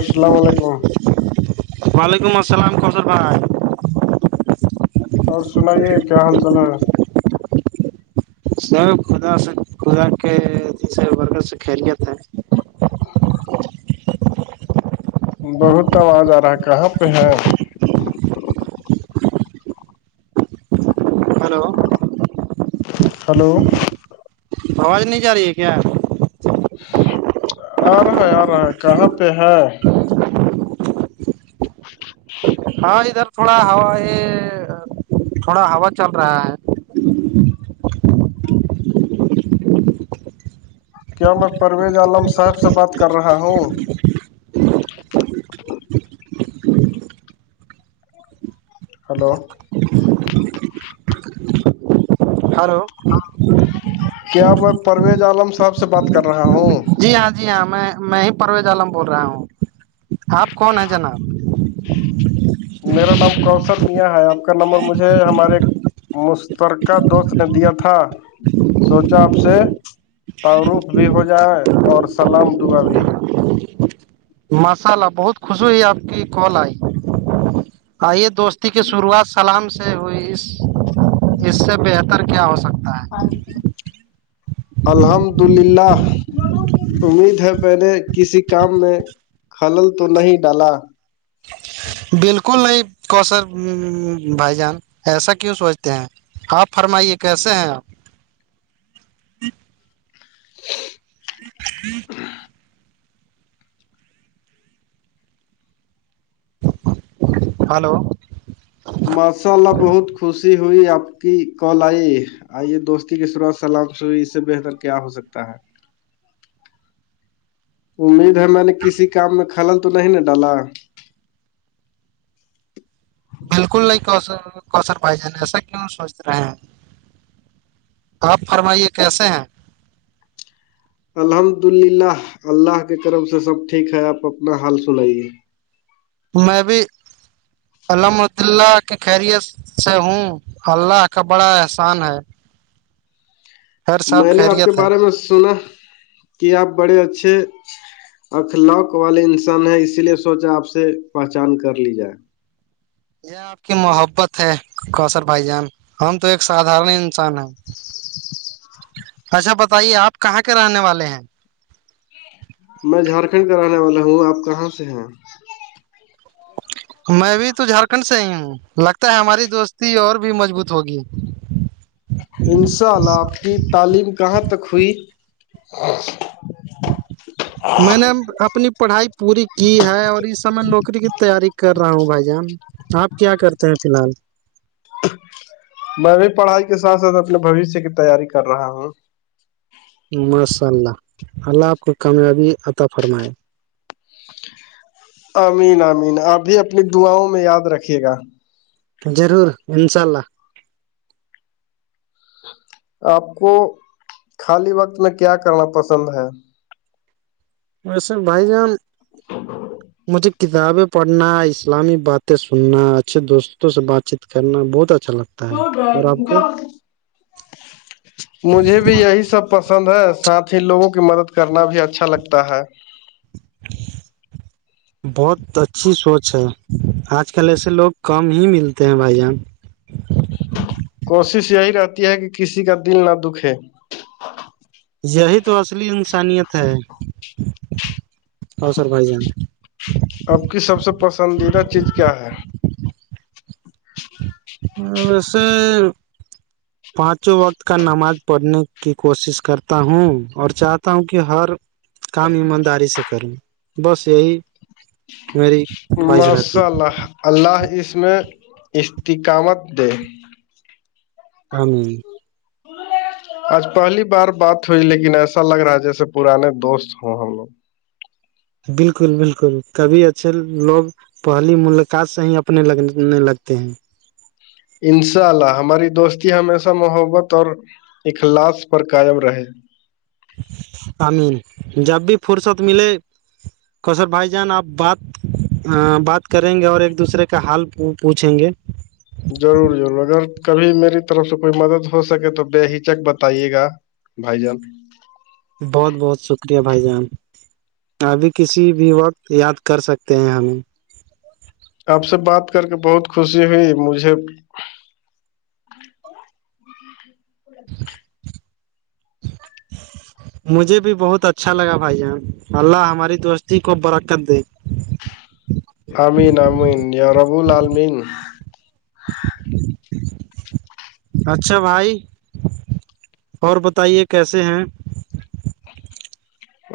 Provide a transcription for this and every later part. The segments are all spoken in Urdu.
السلام علیکم وعلیکم السلام قثر بھائی اور سنائیے کیا حال چال ہے سر خدا سے خدا کےے رک سے خیریت ہے ہ بہت آواز آ رہا ہے کہاں پہ ہے ہلو ہلو آواز نہیں جا رہی ہے کیا آ رہا ہے آ رہا ہے کہاں پہ ہے ہاں ادھر تھوڑا ہوا یہ تھوڑا ہوا چل رہا ہے کیا میں پرویز عالم صاحب سے بات کر رہا ہوں ہلو ہلو کیا میں پرویز عالم صاحب سے بات کر رہا ہوں جی ہاں جی ہاں میں میں ہی پرویز عالم بول رہا ہوں آپ کون ہیں جناب میرا نام کوسل میاں ہے آپ کا نمبر مجھے ہمارے مشترکہ دوست نے دیا تھا سوچا آپ سے تعارف بھی ہو جائے اور سلام دعا بھی ماشاء اللہ بہت خوشی ہوئی آپ کی کال آئی آئیے دوستی کی شروعات سے سلام سے ہوئی اس اس سے بہتر کیا ہو سکتا ہے ہاں الحمد للہ امید ہے پہ نےے کسی کام میں حلل تو نہیں ڈالا بالکل نہیں کوشر بھائی جان ایسا کیوں سوچتے ہیں آپ فرمائیے کیسے ہیں آپ [inaudible] ہ ہلو ماشاء اللہ بہت خوشی ہوئی آپ کی کال آئی آئیے دوستی کی شروعات سلام س اس سے بہتر کیا ہو سکتا ہے امید ہے میں نے کسی کام میں خلل تو نہیں ن ڈالا بالکل نہیں کوشر بھائی جان ایسا کیوں سوچ رہے ہیں آپ فرمائیے کیسے ہیں الحمد للہ اللہ کے طرف سے سب ٹھیک ہے آپ اپنا حال سنائیے میں بھی الحمد اللہ کی خیریت سے ہوں اللہ کا بڑا احسان ہے ہر سب میں نے آپ کے خیریت ہے بارے میں سنا کہ آپ بڑے اچھے اخلااک والے انسان ہے اسی لیے سوچا آپ سے پہچان کر لی جائے یہ آپ کی محبت ہے کوشر بھائی جان ہم تو ایک سدارن انسان ہیں [inaudible] اچھا بتائیے آپ کہاں کے رہنے والے ہیں میں جھارکھنڈ کا رہنے والا ہوں آپ کہاں سے ہیں میں بھی تو جھارکھنڈ سے آئی ہوں لگتا ہے ہماری دوستی اور بھی مضبوط ہوگی ان شاء اللہ آپ کی تعلیم کہاں تک ہوئی ج میں نے اپنی پڑھائی پوری کی ہے اور اس سمے نوکری کی تیاری کر رہا ہوں بھائی جان آپ کیا کرتے ہیں فی الحال میں بھی پڑھائی کے ساتھ ساتھ اپنے بوشیہ کی تیاری کر رہا ہوں ماشاء اللہ اللہ آپ کو کامیابی عطا فرمائے امین امین اپ بھی اپنی دعاؤں میں یاد رکھیے گا ضرور انشاء اللہ آپ کو خالی وقت میں کیا کرنا پسند ہے وسے بھائی جان مجھے کتابیں پڑھنا اسلامی باتیں سننا اچھے دوستوں سے بات چیت کرنا بہت اچھا لگتا ہے اور آپ کو مجھے بھی یہی سب پسند ہے ساتھ ہی لوگوں کی مدد کرنا بھی اچھا لگتا ہے بہت اچھی سوچ ہے آج کل ایسے لوگ کم ہی ملتے ہیں بھائی جان کوشش یہی رہتی ہے کہ کسی کا دل نہ دکھے یہی تو اصلی انسانیت ہے اوصر بھائی جان آپ کی سب سے پسندیدہ چیز کیا ہے ج ویسے ج پانچوں وقت کا نماز پڑھنے کی کوشش کرتا ہوں اور چاہتا ہوں کہ ہر کام ایمانداری سے کروں بس یہی میری خواہش رہتی ماشاء ہے اللہ اللہ اس میں استقامت دے ہ تو آج پہلی بار بات ہوئی لیکن ایسا لگ رہا ہے جیسے پرانے دوست ہوں ہم لوگ بالکل بالکل کبھی اچھے لوگ پہلی ملقات صح ہی اپنے لگنے لگتے ہیں انشاء اللہ ہماری دوستی ہمیشہ محبت اور اخلاص پر قائم رہے امین جب بھی فرصت ملے قثر بھائی جان آپ بات بات کریں گے اور ایک دوسرے کا حال پوچھیں گے ضرور ضرور اگر کبھی میری طرف سے کوئی مدد ہو سکے تو بے ہچک بتائیے گا بھائی جان بہت بہت شکریہ بھائی جان ابھی کسی بھی وقت یاد کر سکتے ہیں ہمیں آپ سے بات کر کے بہت خوشی ہوئی مجھے [inaudible] مجھے بھی بہت اچھا لگا بھائی جان اللہ ہماری دوستی کو برکت دے امین امین یا رابول علمین ج [inaudible] اچھا بھائی اور بتائیے کیسے ہیں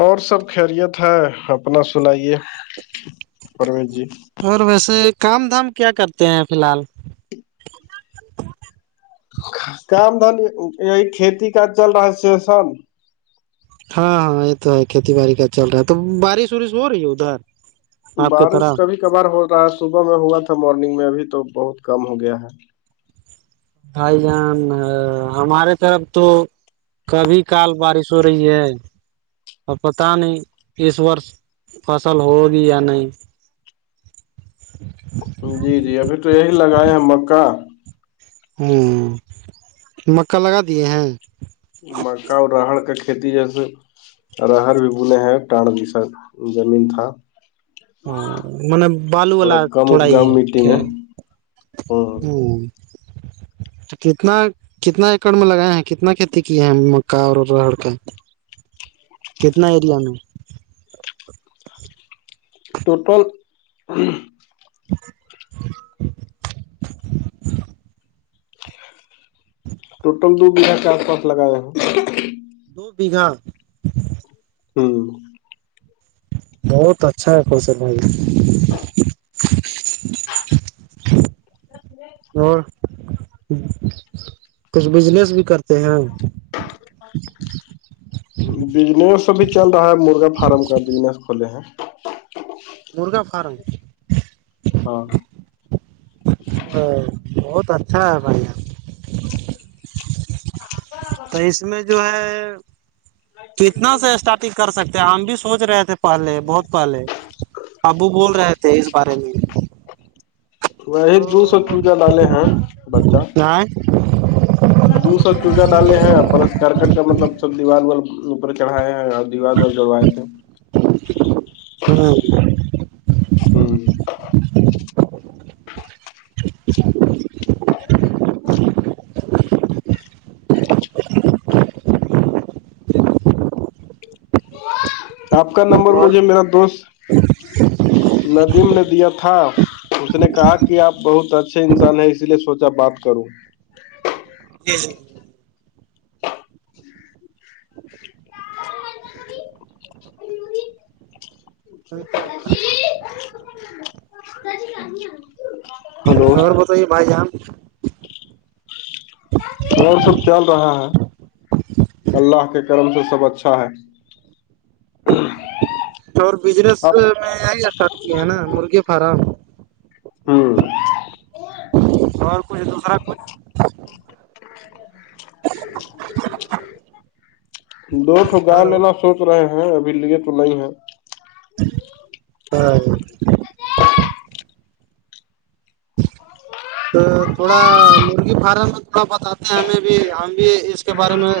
اور سب خیریت ہے اپنا سنائیے پروش جی اور ویسے کام دھام کیا کرتے ہیں فی الحال کام دھن یہی کھیتی کاج چل رہا س سان ہاں ہاں یہ تو ہے کھیتی بای کا چل رہا ہے تو بارش وورش ہو رہی ہے ادھر آپ کی بارش طرف کبھی کبھار ہو رہا ہے صبح میں ہوا تھا مارننگ میں ابھی تو بہت کم ہو گیا ہے بھائی جان ہمارے طرف تو کبھی کال بارش ہو رہی ہے اور پت نہیں اس وورس فصل ہوگی یا نہیں جی جی ابھی تو یہی لگائے ہیں مکا ہوں مکا لگا دیے ہیں مکا اور راہڑ کا کھیتی جیسے رر بھی بنے ہیں ٹڈ بھی سا زمین تھا ہاں م بالو تھوڑا والا کم تھوڑا ہی اپجاؤ مٹی ہے میں ہوں [inaudible] کتنا کتنا ایکڑ میں لگائے ہیں کتنا کھیتی کیے ہیں مکا اور رڑ کا کتنا ایریا میں ٹوٹل ٹوٹل دو بیگھا کے آس پاس لگایا ہیں دو بیھا ہوں بہت اچھا ہے خوش بھائی ا اور کچھ بجنس بھی کرتے ہیں بجنس بھی چل رہا ہے مرغا فارم کا بجنس کھولے ہیں مرغا فارم ہاں ا بہت اچھا ہے بھائی ءگگ تو اس میں جو ہے کتنا سے اسٹارٹنگ کر سکتے ہیں ہم بھی سوچ رہے تھے پہلے بہت پہلے ابو بول رہے تھے اس بارے میں وہی دو سو چزا لالے ہیں بچہ آھ دو سو چوزا ڈالے ہیں پلس کرکٹ کا مطلب سب دیوار دیار اوپر چڑھائے ہیں اور دیوار و جڑوائے تھے ہاں ہوں آپ کا نمبر اور مجھے میرا دوست ندیم نے دیا تھا اس نے کہا کہ آپ بہت اچھے انسان ہیں اسی لیے سوچا بات کروں جی جی جی اچس الا ہلو اور بتائیے بھائی جام اور سب چل رہا ہے اللہ کے کرم سے سب اچھا ہے اور بزنس اب میں یہی اسٹارٹ کیے ہے نا مرغی فارم ہاں اور کچھ دوسرا کچھ دو ٹکا ہلو لینا سوچ رہے ہیں ابھی لیے تو نہیں ہے ہاں گچ تو تھوڑا مرغی فارم میں تھوڑا بتاتے ہیں ہمیں بھی ہم بھی اس کے بارے میں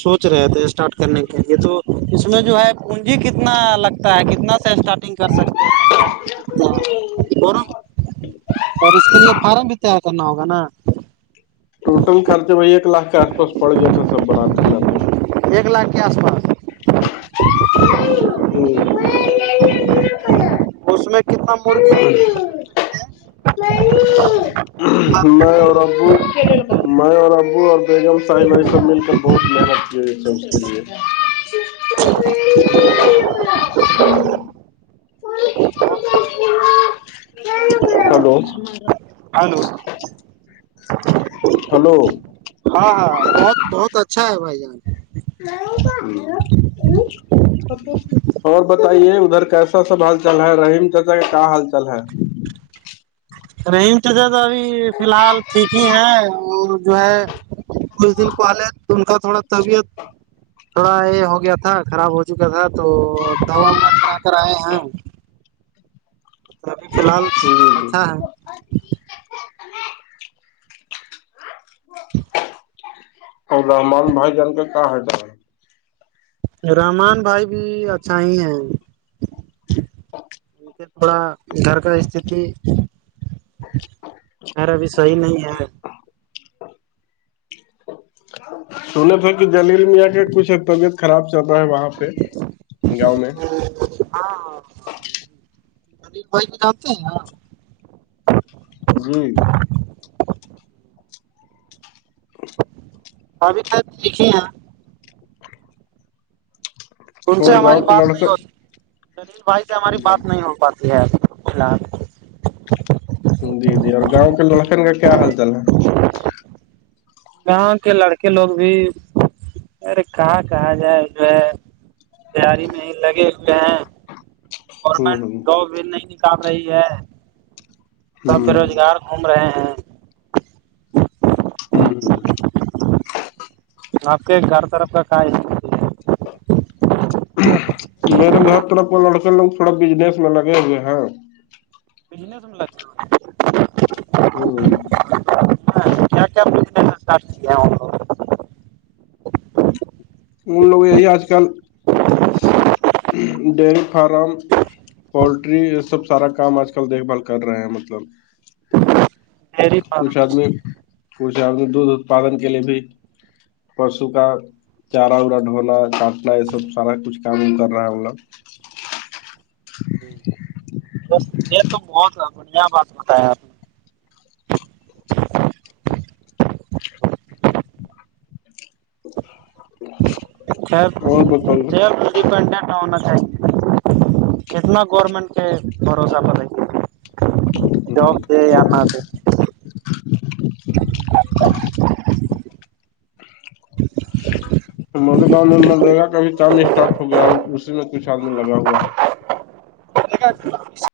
سوچ رہے تھے اسٹارٹ کرنے کے لیے تو اس میں جو ہے پونجی کتنا لگتا ہے کتنا اسٹارٹنگ کر سکتے ہیں کیا جی فورم اور اس کے لیے فارم بھی تیار کرنا ہوگا نا ٹوٹل خرچہ بھائی ایک لاکھ کے آس پاس پڑ گیا تھا سب برات میں نتے ایک لاکھ کے آس پاس ہوں اس میں کتنا مرغی رکھ سکتے ہیں اور ابو م اور ابو اور بیگم صاحب بھائی سب مل کر بہت محنت جی سسک لیے ہلو ہلو ہلو ہاں ہاں بہت بہت اچھا ہے بھائی جان ہ اور بتائیے ادھر کیسا سب حال چل ہے رحیم چاچا کا کیا حال چال ہے رحیم تزاد ابھی فی الحال ٹھیک ہی ہے اور جو ہے کچھ دن پہلے ان کا تھوڑا طبیعت تھوڑا یہ ہو گیا تھا خراب ہو چکا تھا تو دوا وا کرا کر آئے ہیں تو ابھی فی الحال جی جی اچھا ہے اور رحمان بھائی جان کے کہاں ہے د رحمان بھائی بھی اچھا ہی ہے تھوڑا گھر کا استھی خیرا بھی صحیح نہیں ہے سنا تھا کہ جلیل میاں کے کچھ ہے پگت خراب چل رہا ہے وہاں پہ گاؤں میں ہاں ہاں دل بھائی کو جانتے ہیں ہاں جی ابھی کل دیکھی یہ ان سے اور ہماری گاؤں کے بات نہیں لڑکوں ہو دلیل بھائی سے ہماری جی بات نہیں ہو پاتی ہےیال جی جی اور گاؤں کے لکھن کا کیا حال چال ہے گاؤں کے لڑکے لوگ بھی ارے کہاں کہا جائے جو ہے تیاری میں ہی لگے ہوئے ہیں ہ گورنمنٹ ہوں جو بل نہیں نکال رہی ہے تو بے ہوں روزگار گھوم رہے ہیں ہوں آپ کے گھر طرف کا کائی ہے میرے گھر طرف لڑکے لوگ تھوڑا بجنس میں لگے ہوئے ہیں بجنس ہوں جی جی س من لوگ یہی آج کل ڈیری فارم پولٹری یہ سب سارا کام آج کل دیکھ بھال کر رہے ہیں مطلب ڈیری کچھ آدمی فارمیشن کچھ آدمی دودھ اتپادن کے لیے بھی پرسو کا چارا وارا ڈھونا کاٹنا یہ سب سارا کچھ کام کر رہا ہے ہم لوگ د یے تو بہت بڑھیا بات بتایا آپ نے کیب اور ب بتائیے جد کنٹیکٹ ہونا تھا کتنا گورنمنٹ کے بھروسہ پے جاب ہ سے آنا د تو مرےگاؤں میں منرگا کا بھی کام اسٹارٹ ہو گیا اسی میں کچھ آدمی لگا ہوا ہے دے